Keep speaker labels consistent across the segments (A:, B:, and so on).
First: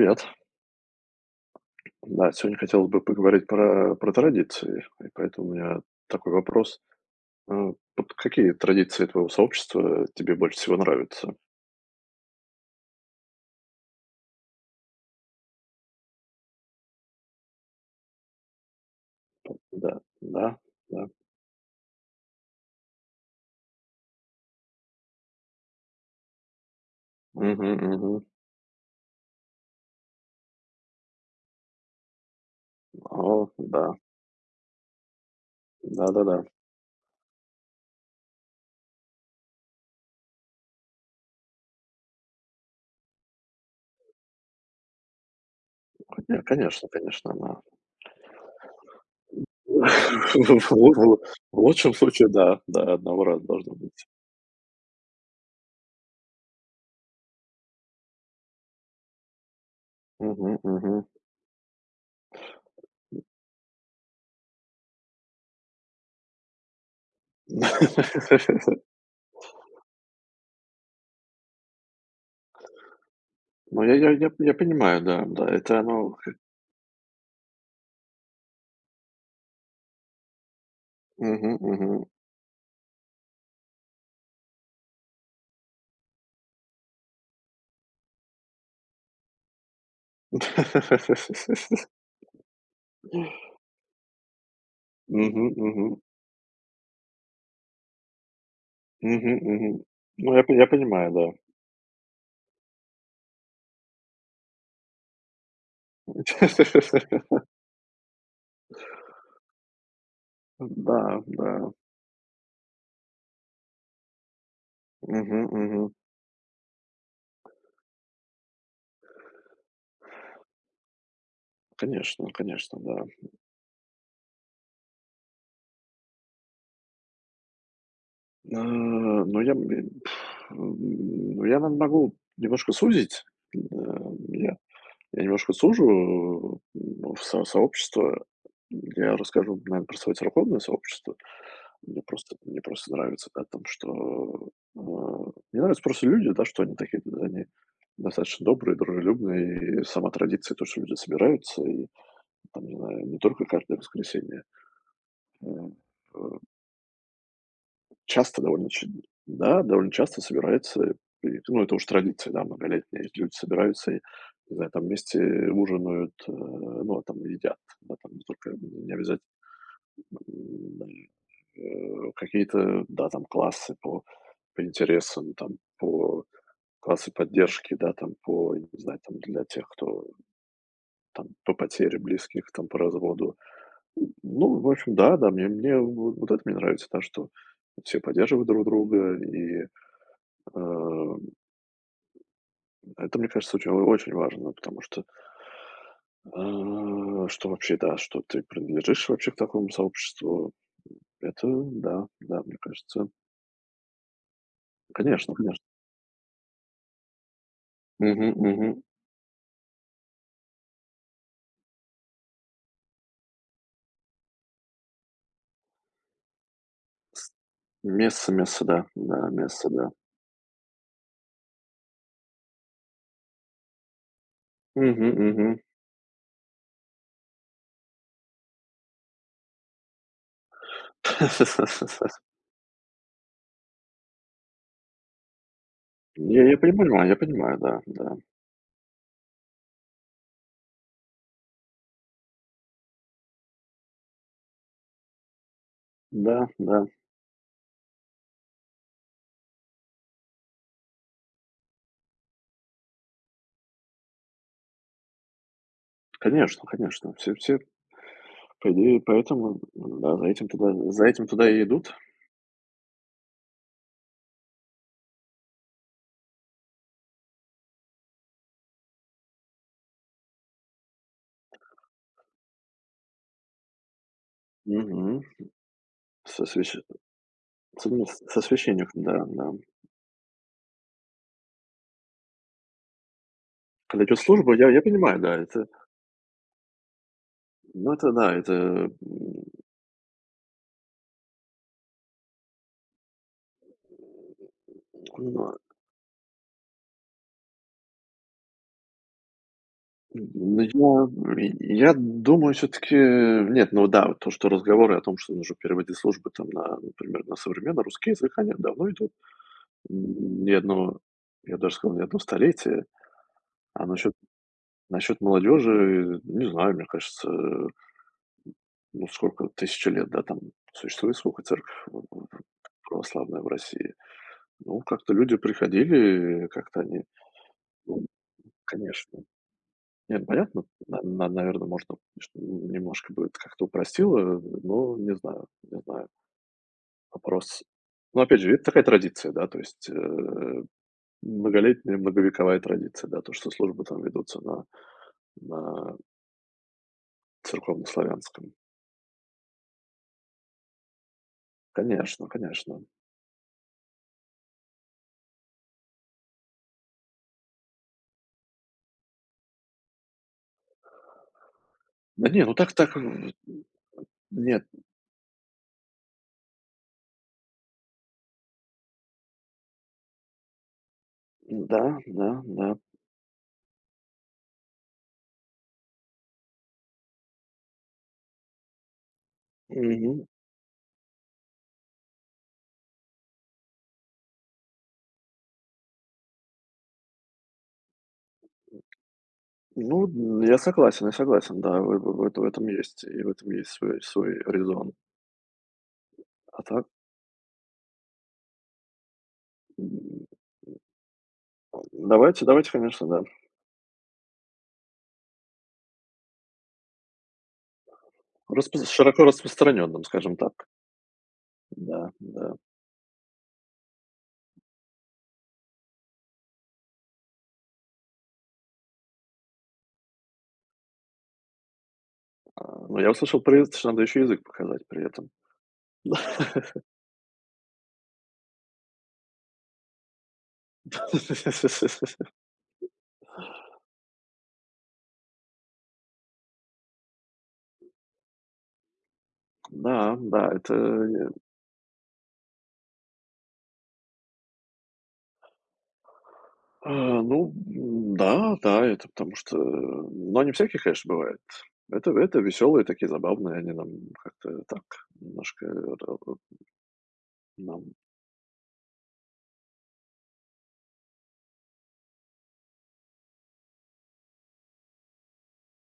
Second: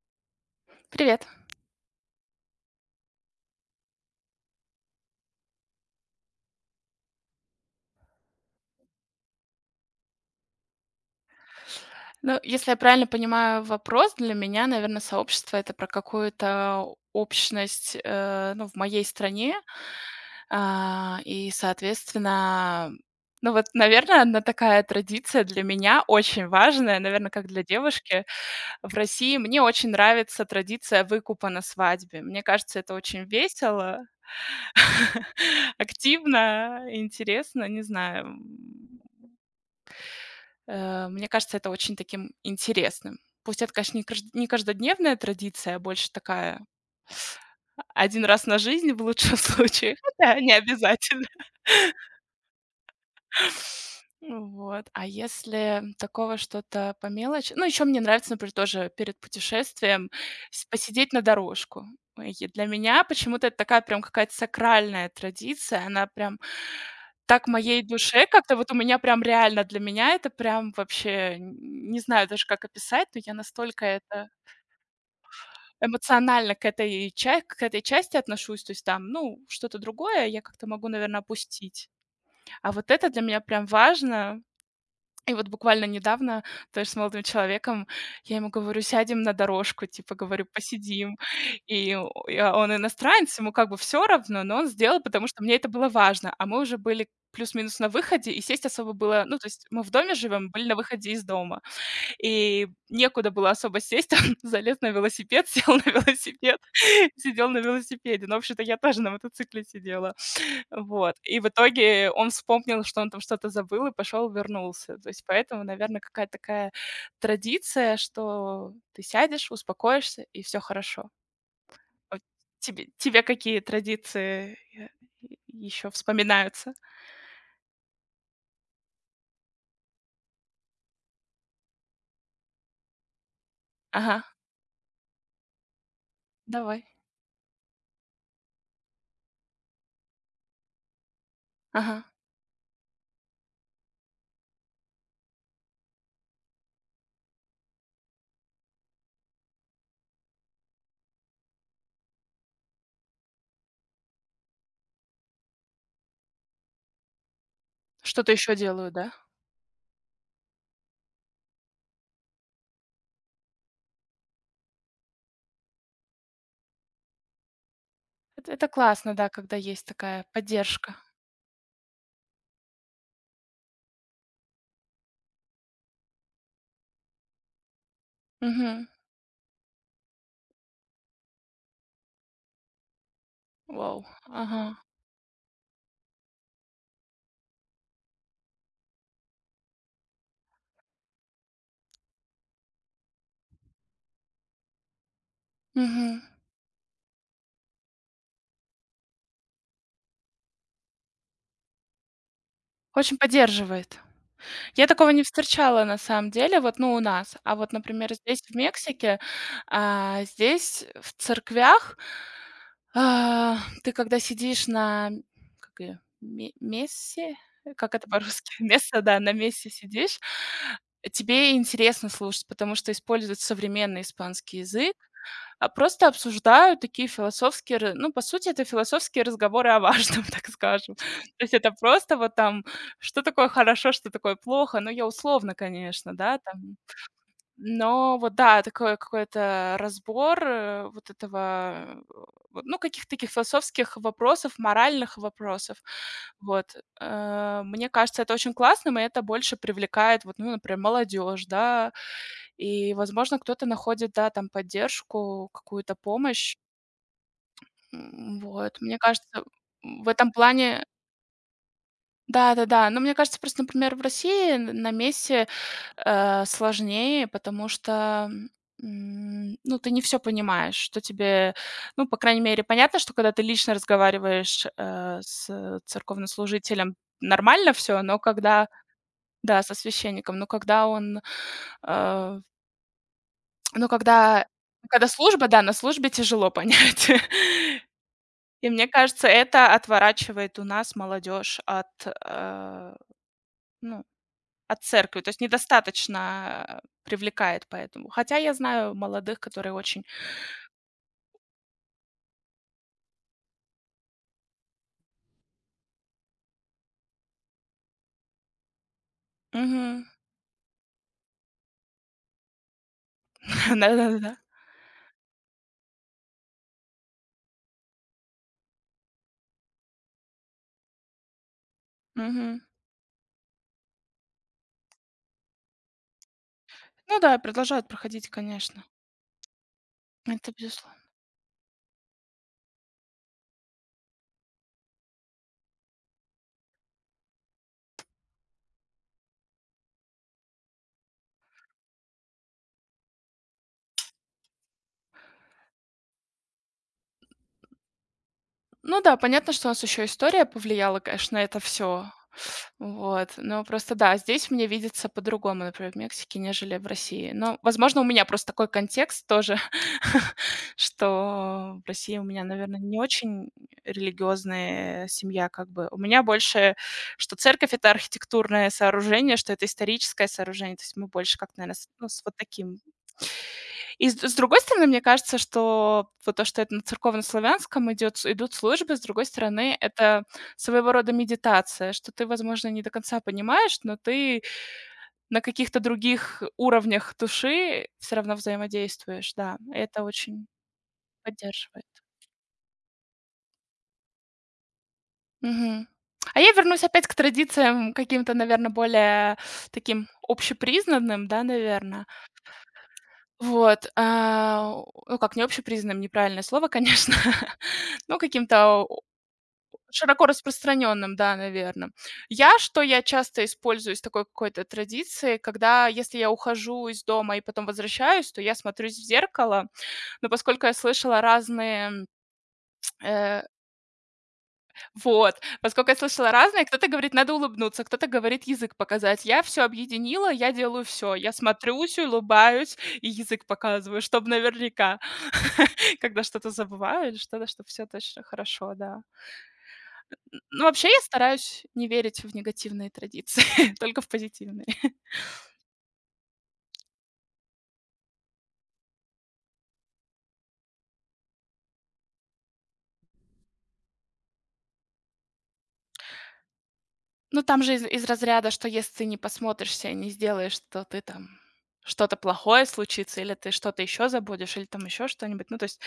A: Привет.
B: Привет.
A: Да, сегодня хотелось бы поговорить про традиции, и поэтому у меня такой вопрос. Э, Вот какие традиции твоего сообщества тебе больше всего нравятся?
B: Ну, если я правильно понимаю вопрос, для меня, наверное, сообщество это про какую-то общность, ну, в моей стране.
A: Да, да, да.
B: А, и, соответственно, ну вот, наверное, одна такая традиция для меня очень важная, наверное, как для
A: Мгм, мгм.
B: девушки. В России мне очень нравится традиция выкупа на свадьбе. Мне кажется, это очень
A: О, да,
B: весело,
A: да, да, да.
B: активно, интересно, не знаю. Мне кажется, это очень таким интересным. Пусть это, конечно, не каждодневная традиция, а больше
A: Не,
B: такая
A: конечно, конечно, да.
B: один раз на жизнь в лучшем случае, хотя не
A: В, лу- в лу-
B: обязательно.
A: в лучшем случае, да, да, одного раза должно быть.
B: Ну вот. А если такого что-то по мелочи? Ну, еще мне нравится, например, тоже перед путешествием
A: Мгм, мгм.
B: посидеть на дорожку. Ой, и для меня почему-то это такая прям какая-то сакральная традиция. Она прям так моей душе как-то вот у меня прям реально для меня это прям вообще не знаю даже как описать, но я
A: Ну,
B: настолько
A: я, я,
B: это
A: я, я понимаю, да, да, это оно.
B: эмоционально к этой, к этой части отношусь, то есть там, ну, что-то другое я как-то могу, наверное,
A: Мгм,
B: опустить.
A: мгм.
B: А вот это для меня прям важно, и вот буквально недавно тоже с молодым человеком, я ему говорю: "Сядем на дорожку", типа, говорю: "Посидим". И о я он иностранец, ему как бы все равно, но он сделал, потому что
A: Мгм,
B: мне это
A: мгм.
B: было важно. А мы уже были плюс-минус на выходе, и сесть особо было
A: Мгм,
B: ну, то есть
A: мгм.
B: мы в доме
A: Ну, я
B: живем,
A: п я
B: были на
A: понимаю,
B: выходе из
A: да.
B: дома. И некуда было особо сесть, он залез на велосипед, сел на велосипед, сидел на велосипеде. Ну, в общем-то, я тоже на мотоцикле сидела.
A: Да,
B: Вот. И в
A: да.
B: итоге он вспомнил, что он там что-то забыл, и пошел, вернулся. То есть
A: Мгм,
B: поэтому,
A: мгм.
B: наверное, какая-то такая традиция, что ты сядешь, успокоишься, и все хорошо. Вот,
A: Конечно, конечно,
B: тебе
A: да.
B: тебе какие традиции, еще вспоминаются?
A: А, но я, ну, я, наверно, могу немножко сузить. Э,
B: Ага,
A: я я немножко сужу,
B: давай.
A: в со сообщество. Я расскажу, наверно, про свое церковное сообщество. Мне
B: Ага.
A: просто мне просто нравится, да, там, что, э, мне нравятся просто люди, да, что они такие, да, они достаточно добрые, дружелюбные. И сама традиция, то, что люди собираются, и там, не знаю, не только каждое воскресенье, э, э,
B: Что-то
A: часто
B: еще
A: довольно ч
B: делаю, да?
A: да, довольно часто собирается, и, ну, это уж традиция, да, многолетняя. Эти люди собираются и, не знаю, там вместе ужинают, ну, а там едят, да, там не только
B: Это
A: не
B: классно,
A: обязательно
B: да, когда есть такая поддержка.
A: какие-то, да, там классы по интересам, там по классы поддержки, да, там по, не
B: Угу.
A: знаю, там для тех, кто там по потере близких, там по разводу.
B: Вау.
A: Ну,
B: Ага.
A: в общем, да, да, мне вот это мне нравится, да, что все поддерживают друг друга, и, э, это, мне кажется, очень очень важно, потому что,
B: Мгм.
A: что вообще, да, что ты принадлежишь вообще к такому сообществу, это да, да, мне кажется,
B: Очень поддерживает. Я такого не
A: конечно, конечно.
B: встречала на самом деле, вот, ну, у нас. А вот, например,
A: Мгм,
B: здесь, в
A: мгм.
B: Мексике, здесь в церквях, а, ты когда сидишь на, как её, ме
A: С
B: мессе? Как это
A: Месса,
B: по-русски?
A: Месса, да,
B: место, да,
A: да,
B: на
A: Месса,
B: мессе
A: да.
B: сидишь, тебе интересно слушать, потому что используют современный испанский язык,
A: Мгм, мгм.
B: а просто обсуждают такие философские ры ну, по сути, это философские разговоры о важном, так скажем. То есть это просто вот там что такое хорошо, что такое плохо? Ну, я условно, конечно, да,
A: Я
B: там.
A: понимаю, я понимаю, да, да.
B: Но вот да, такой какой-то разбор, вот этого, э, вот, ну, каких-то таких философских вопросов, моральных вопросов.
A: Да,
B: Вот.
A: да,
B: Мне кажется, это очень классным, и это больше привлекает, вот, ну, например, молодежь, да. И, возможно, кто-то находит, да, там поддержку, какую-то помощь.
A: конечно, конечно. Все все, по
B: Вот. Мне
A: идее,
B: кажется,
A: поэтому,
B: в
A: да, за
B: этом
A: этим туда
B: плане.
A: за этим туда и идут.
B: Да-да-да. Но мне кажется, просто, например, в России н на месте, сложнее, потому что, ну, ты не все понимаешь, что тебе ну, по крайней мере, понятно, что когда ты лично разговариваешь,
A: Мгм.
B: с
A: Со свящ
B: церковнослужителем, нормально
A: с
B: все.
A: ну,
B: Но
A: с- со
B: когда
A: священником, да, да.
B: да, со священником, но когда он, э, ну,
A: Когда идет
B: когда
A: служба, я
B: когда
A: понимаю, да,
B: служба, да,
A: это,
B: на службе тяжело понять.
A: ну, это да, это,
B: И мне кажется, это отворачивает у нас молодежь от, э, ну от церкви, то есть
A: ну.
B: недостаточно, привлекает поэтому. Хотя я знаю молодых, которые очень.
A: Ну, я думаю, все таки нет, ну да, вот то, что разговоры о том, что нужно переводить службы там на, например, на современный русский язык, они давно идут.
B: Мгм.
A: Не одно, я бы даже сказал, не одно столетие. А
B: Да, да,
A: насчет
B: да.
A: насчет молодежи, не знаю, мне кажется, ну, сколько, тысячи лет, да, там существует сколько церковь в
B: Мгм.
A: в православная в России. Ну, как-то люди приходили, как-то они,
B: Ну да, продолжают
A: ну,
B: проходить, конечно.
A: конечно. Нет,
B: Это
A: понятно.
B: безус
A: На наверно, может, конечно, немножко бы это как-то упростило, но не знаю, не знаю. Вопрос. Ну, опять же, это такая традиция, да, то есть, многолетняя, многовековая традиция, да, то, что службы там ведутся на церковнославянском.
B: Ну да, понятно, что у нас еще история повлияла, конечно, на это все.
A: Конечно, конечно.
B: Вот, но просто да, здесь мне видится по-другому, например, в Мексике, нежели в России. Но, возможно, у меня просто такой контекст тоже, что в России у
A: Да не,
B: меня,
A: ну так
B: наверное,
A: так,
B: не очень
A: нет,
B: религиозная семья как бы. У меня больше, что церковь — это архитектурное сооружение, что это историческое сооружение. То есть мы больше как, наверно, с
A: да,
B: ну, с
A: да,
B: вот
A: да.
B: таким и с другой стороны, мне кажется, что вот то, что это на церковнославянском идет с идут службы, с другой стороны, это
A: Мгм.
B: своего рода медитация, что ты, возможно, не до конца понимаешь, но ты на каких-то других уровнях души все равно взаимодействуешь, да.
A: Ну,
B: Это
A: н
B: очень
A: я согласен, да,
B: поддерживает.
A: в этом есть и в этом есть свой резон.
B: Мгм. А я
A: А так,
B: вернусь опять к традициям каким-то, наверное, более таким
A: м
B: общепризнанным, да, наверное.
A: Давайте, давайте, конечно, да.
B: Вот, ну, как не общепризнанным, неправильное слово, конечно, но каким-то
A: Распро
B: о
A: широко распространенным,
B: широко
A: скажем так.
B: распространенным, да, наверное.
A: Да,
B: Я
A: да.
B: что я часто использую из такой какой-то традиции, когда, если я ухожу из дома и потом возвращаюсь, то я смотрюсь в зеркало, но поскольку я слышала разные,
A: А, но я услышал
B: э
A: привет, что надо еще язык показать при этом.
B: вот, поскольку я слышала разное, кто-то говорит: "Надо улыбнуться", кто-то говорит: "Язык показать". Я все объединила, я делаю все, я смотрюсь, улыбаюсь и язык показываю, чтобы наверняка, когда что-то забываю или что-то, чтобы все точно хорошо, да.
A: Да, да,
B: Ну,
A: это,
B: вообще я стараюсь не верить в негативные традиции, только в позитивные.
A: а, ну да, да, это потому что, но они всякие, конечно, бывают. Это веселые такие, забавные, они нам как-то так немножко ра
B: Ну, там же
A: нам
B: из разряда, что если ты не посмотришься и не сделаешь, то ты там что-то плохое случится, или ты что-то еще забудешь, или там еще что-нибудь. Ну, то есть,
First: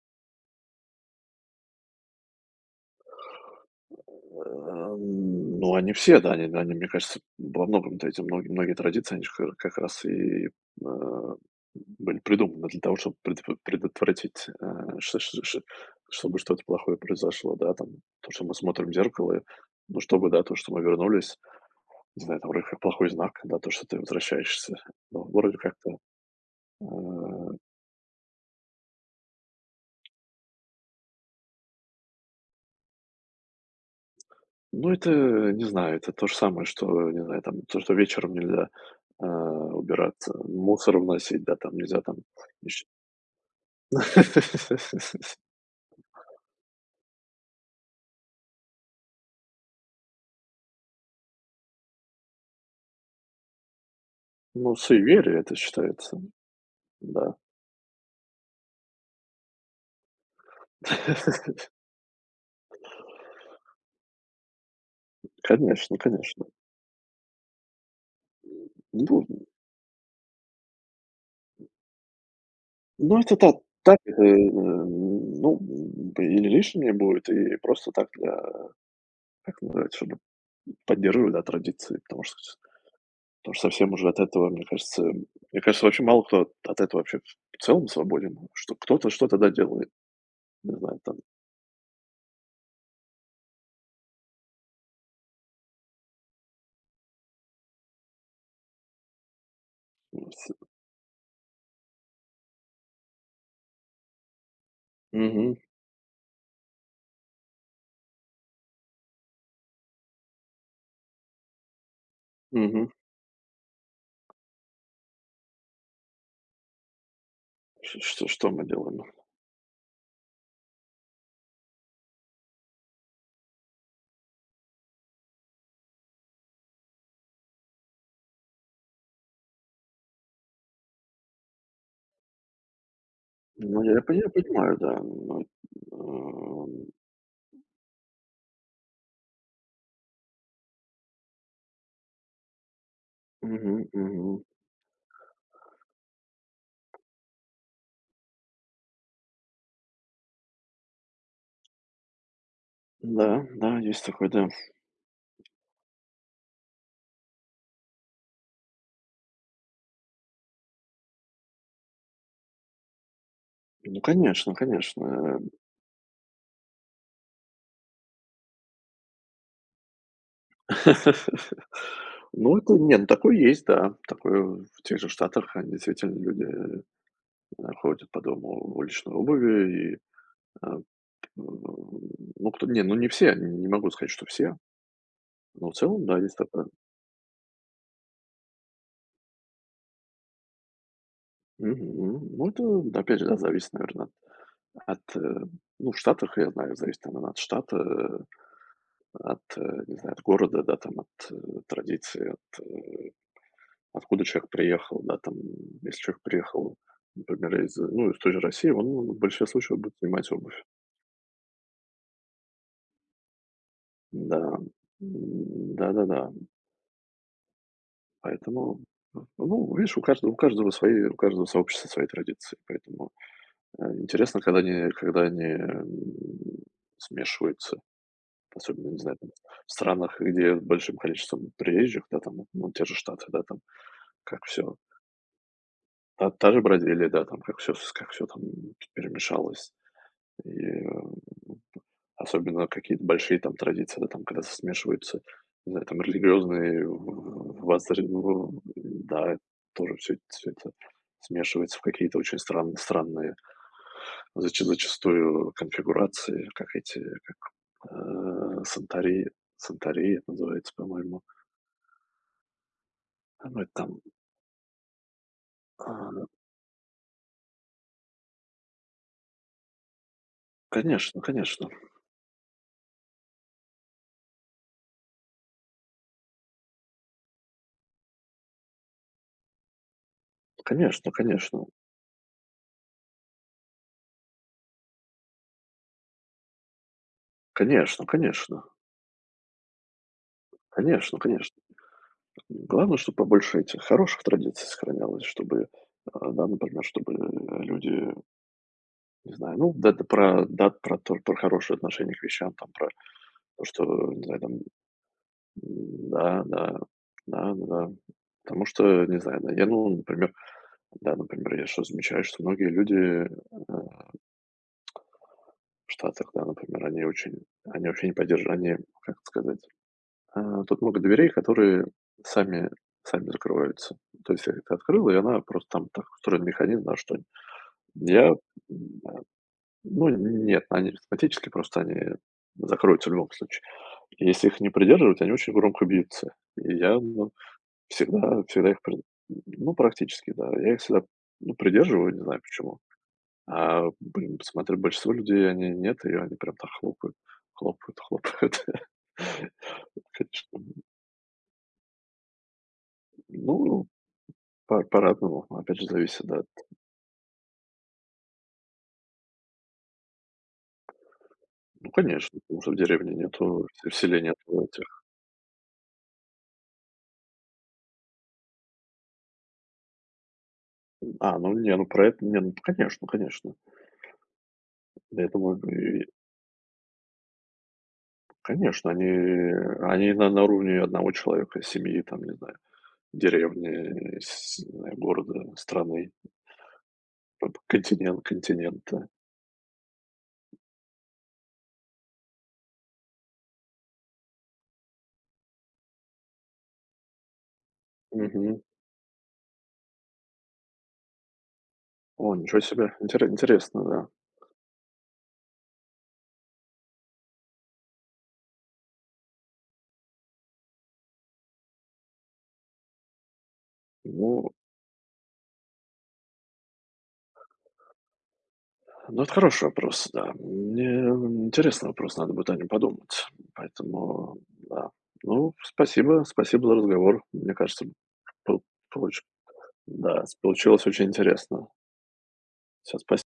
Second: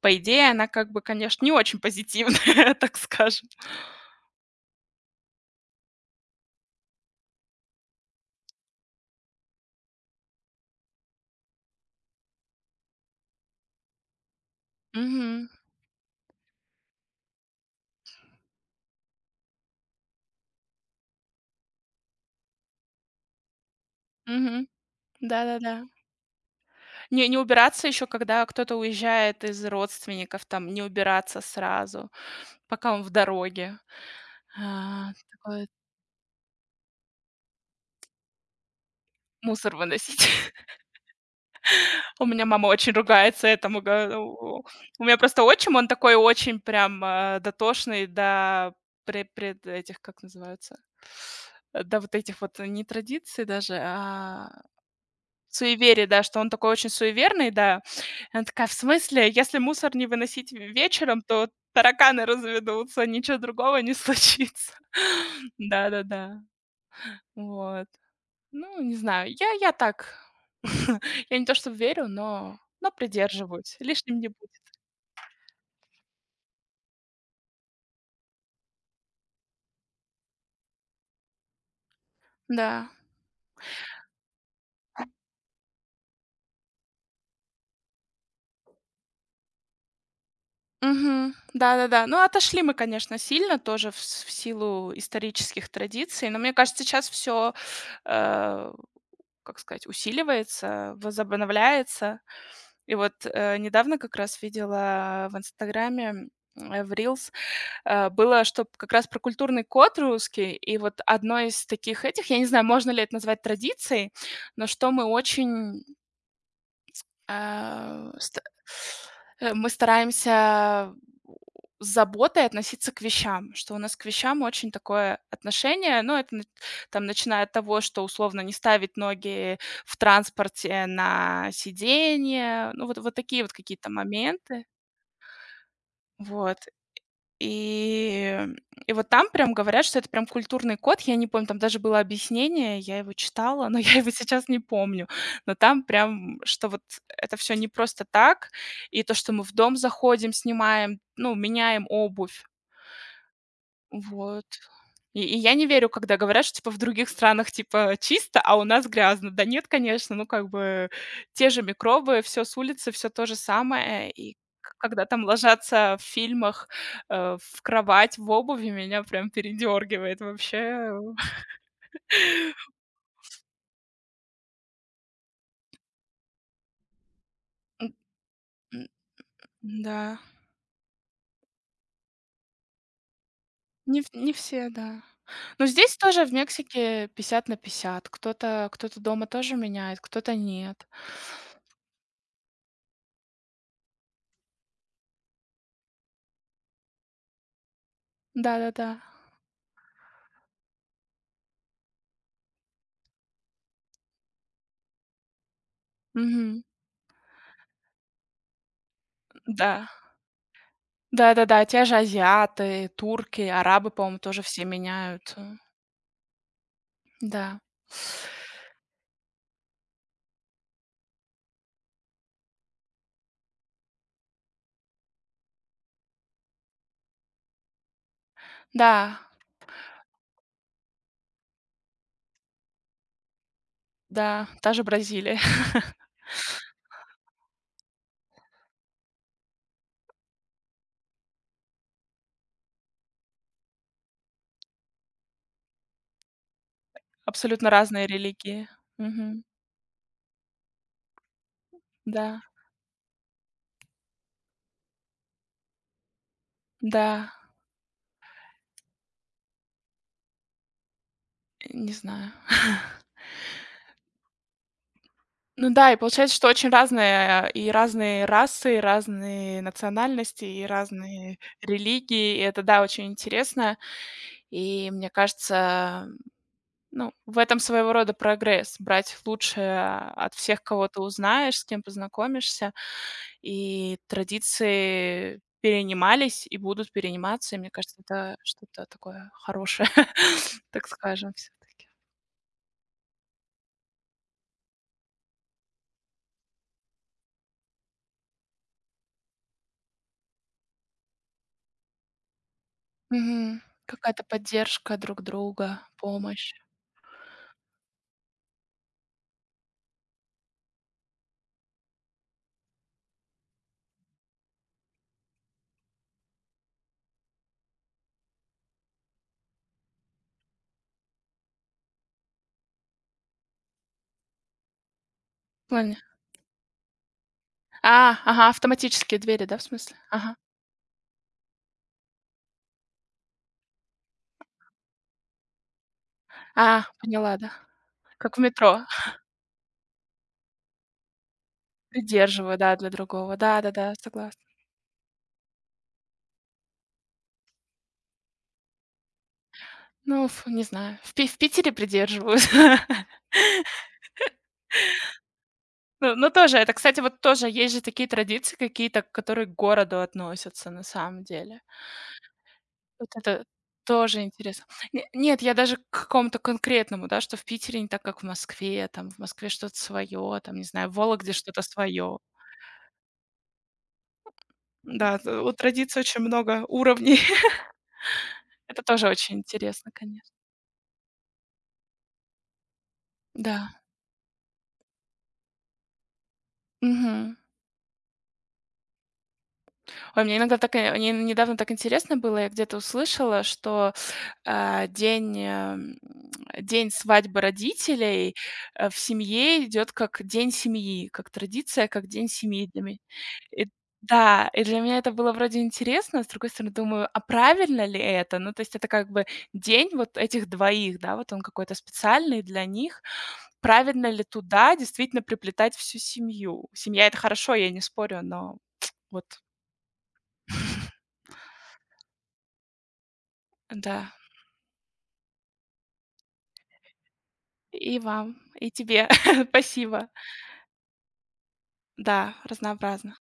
B: по идее, она как бы, конечно, не очень позитивная, так скажем.
A: Ну, они все, да, они, мне кажется, во многом-то эти многие традиции, они же ка как раз и, были придуманы для того, чтобы предп предотвратить, э, ш ш
B: Мгм.
A: ш чтобы что-то плохое произошло, да, там. То, что мы смотрим в зеркало, и, ну, чтобы, да, то, что мы вернулись, не знаю, там вроде как плохой знак, да, то, что ты
B: Мгм.
A: возвращаешься. Ну, вроде
B: Да-да-да.
A: как-то.
B: Не
A: э
B: убираться еще, когда кто-то уезжает из родственников, там не убираться сразу, пока он в дороге.
A: Ну, это,
B: А,
A: не
B: такое
A: знаю, это то же самое, что, не знаю, там, то, что вечером нельзя,
B: мусор выносить.
A: убираться, мусор вносить, да, там нельзя там
B: У меня мама
A: ещё.
B: очень ругается этому. Га у У меня просто отчим, он такой очень прям, дотошный до пред этих, как называются, до вот этих вот не традиций даже, а
A: Ну, суеверие это
B: суеверий,
A: считается,
B: да, что он такой очень
A: да.
B: суеверный, да. И она такая: "В смысле? Если мусор не выносить ве вечером, то тараканы разведутся, ничего другого не случится".
A: Конечно,
B: Да-да-да,
A: конечно.
B: вот. Ну, не
A: Ну
B: знаю, я так. Я не то что верю, но
A: ну, это так,
B: придерживаюсь,
A: так,
B: лишним не будет.
A: ну, или лишнее будет, и просто так для, как называется, чтобы поддерживать, да, традиции, потому что
B: Да.
A: Потому что совсем уже от этого, мне кажется, вообще мало кто от этого вообще в целом свободен. Что кто-то что-то, да, делает. Не знаю, там.
B: Мгм. Да-да-да. Ну, отошли мы, конечно, сильно тоже в силу исторических традиций, но мне кажется, сейчас все, как сказать,
A: Ну с
B: усиливается, возобновляется. И вот, недавно как раз видела в
A: Мгм,
B: "Инстаграме", в Reels, было, что как раз про культурный код русский. И вот одной из таких этих, я не знаю,
A: мгм.
B: можно ли это назвать традицией, но что мы очень
A: Ш
B: а,
A: Что
B: ст
A: что мы делаем?
B: мы стараемся с заботой относиться к вещам, что у нас к вещам очень такое отношение. Ну, это на там, начиная от того, что условно не ставить ноги в транспорте на сиденье. Ну, вот вот такие вот
A: Ну,
B: какие-то
A: я
B: моменты.
A: понимаю, да, но,
B: Вот.
A: эм,
B: И, и вот там прям говорят, что это прям культурный код. Я не помню, там даже было объяснение, я его читала,
A: мгм,
B: но я его
A: мгм.
B: сейчас не помню. Но там прям, что вот это все не просто так, и то, что мы в дом заходим, снимаем, ну, меняем обувь,
A: Да, да, есть такой
B: вот.
A: да.
B: И я не верю, когда говорят, что, типа, в других странах, типа, чисто, а у нас грязно. Да нет, конечно, ну, как бы те же микробы, все с улицы, все то же
A: Ну,
B: самое. И
A: конечно,
B: к когда там
A: конечно.
B: ложатся в фильмах, в кровать, в обуви, меня прям передёргивает вообще.
A: Ну, это не, ну, такое есть, да. Такое в тех же Штатах, они действительно люди,
B: М,
A: ходят по дому в
B: м,
A: уличной обуви и,
B: да.
A: э Ну, кто не, ну не все, не могу
B: Не в
A: сказать, что
B: не
A: все,
B: все, да. Но
A: но в
B: здесь
A: целом, да,
B: тоже в
A: есть такое.
B: Мексике 50 на 50. Кто-то дома тоже меняет, кто-то нет.
A: Мгм. Ну, это, да, опять же, да, зависит, наверное, от, от, э, ну, в Штатах, я знаю, зависит, наверное, от штата,
B: Да-да-да.
A: от, не знаю, от города, да, там, от традиции, от, откуда человек приехал, да, там, если человек
B: Мгм.
A: приехал, например, из той же России, он в большинстве случаев
B: Да.
A: будет снимать обувь.
B: Да-да-да, те же азиаты, турки, арабы, по-моему,
A: Да,
B: тоже все меняют.
A: Да-да-да,
B: Да.
A: поэтому, ну, видишь, у каждого свои, у каждого сообщества свои традиции, поэтому. Интересно, когда они, смешиваются, особенно, не знаю,
B: Да,
A: там, в странах, где с большим количеством приезжих, да, там, ну, те же Штаты, да, там, как
B: да, та
A: все,
B: же Бразилия.
A: та же Бразилия, да, там, как все там перемешалось. И, особенно какие-то большие там традиции, да, там, когда смешиваются, не знаю, там, религиозные в
B: Абсолютно
A: воззр
B: разные
A: ну,
B: религии.
A: да,
B: Мгм.
A: тоже все всё это смешивается в какие-то
B: Да,
A: очень странные, зачастую конфигурации, как эти.
B: да,
A: Э, Сантори Сантори это называется, по-моему.
B: не знаю.
A: А, ну, это там,
B: Ну да, и
A: ну,
B: получается, что очень разные, и разные расы, и разные национальности, и
A: конечно,
B: разные
A: конечно,
B: религии. И это, да, очень интересно. И мне кажется. Ну, в этом своего рода прогресс: брать лучшее от всех, кого ты
A: конечно,
B: узнаешь, с
A: конечно,
B: кем познакомишься. И традиции перенимались и будут перениматься. И мне кажется,
A: конечно,
B: это
A: конечно,
B: что-то такое хорошее, так
A: конечно,
B: скажем, все
A: конечно.
B: таки.
A: Главное, чтобы побольше этих хороших традиций сохранялось, чтобы, да, например, чтобы, люди, не знаю, ну, да, да, про то, про хорошее отношение к вещам, там, про
B: Мгм.
A: то, что, не
B: Какая-то
A: знаю, там,
B: поддержка друг друга,
A: да,
B: помощь.
A: да, да, ну да. Потому что, не знаю, да, я, ну, например, да, например, я что замечаю, что многие люди, э в Штатах, да, например, они вообще не поддерживают. Они, как это сказать, тут много дверей, которые сами сами закрываются. То есть я это открыл, и она просто
B: В
A: там
B: плане.
A: так устроен механизм, да, что
B: А,
A: я,
B: ага, автоматические двери, да, в смысле?
A: ну,
B: Ага.
A: нет, они автоматически просто они закроются в любом случае. И если их не придерживать, они очень громко бьются. И
B: А,
A: я, ну,
B: поняла, да. Как в
A: всегда
B: метро.
A: их при ну, практически, да, я их всегда, ну, придерживаю, не знаю
B: Придерживаю, да,
A: почему.
B: для другого.
A: А,
B: Да-да-да,
A: блин,
B: согласна.
A: смотрю, большинство людей, они нет, и они прям так хлопают, хлопают, хлопают.
B: Ну, ф
A: Конечно,
B: не знаю. В Пи в Питере придерживаюсь.
A: ну, по по-разному, опять же,
B: Ну
A: зависит,
B: ну,
A: да.
B: тоже, это, кстати, вот тоже есть же такие традиции какие-то, которые к городу относятся на самом деле.
A: Ну, конечно, потому что в
B: Вот
A: деревне
B: это
A: нету, в селе
B: тоже
A: нету
B: интересно.
A: этих.
B: Не нет, я даже к какому-то конкретному, да, что в Питере не так, как в Москве, там, в Москве что-то свое, там, не знаю, в Вологде
A: А, ну,
B: что-то
A: не, ну, про
B: свое.
A: это, не, ну, конечно, конечно.
B: Да,
A: Да, я
B: т у
A: думаю,
B: традиций
A: и
B: очень много уровней. Это
A: конечно,
B: тоже
A: они
B: очень интересно,
A: они на
B: конечно.
A: на уровне одного человека, семьи, там, не знаю,
B: Да.
A: деревни, с не знаю, города, страны,
B: Мгм.
A: континента.
B: Ой, мне иногда так, не недавно так интересно было, я где-то услышала, что а, день, эм, день свадьбы родителей,
A: Мгм.
B: в семье идет как день семьи, как традиция, как день
A: О, ничего
B: семьи для
A: себе,
B: ме И
A: интересно, да.
B: да, и для меня это было вроде интересно, а с другой стороны, думаю, а правильно ли это? Ну, то есть это как бы день вот этих двоих, да, вот он какой-то специальный для них. Правильно ли
A: Ну
B: туда действительно приплетать всю семью? Семья — это хорошо, я не спорю, но
A: Ну,
B: вот.
A: это хороший вопрос, да. Мне интересный вопрос, надо будет о нем подумать.
B: Да.
A: Поэтому, да. Ну, спасибо, спасибо за разговор. Мне кажется,
B: И вам,
A: пол
B: и тебе
A: получ
B: спасибо.
A: да, получилось очень интересно.
B: Да,
A: Всё,
B: разнообразно.
A: спасибо.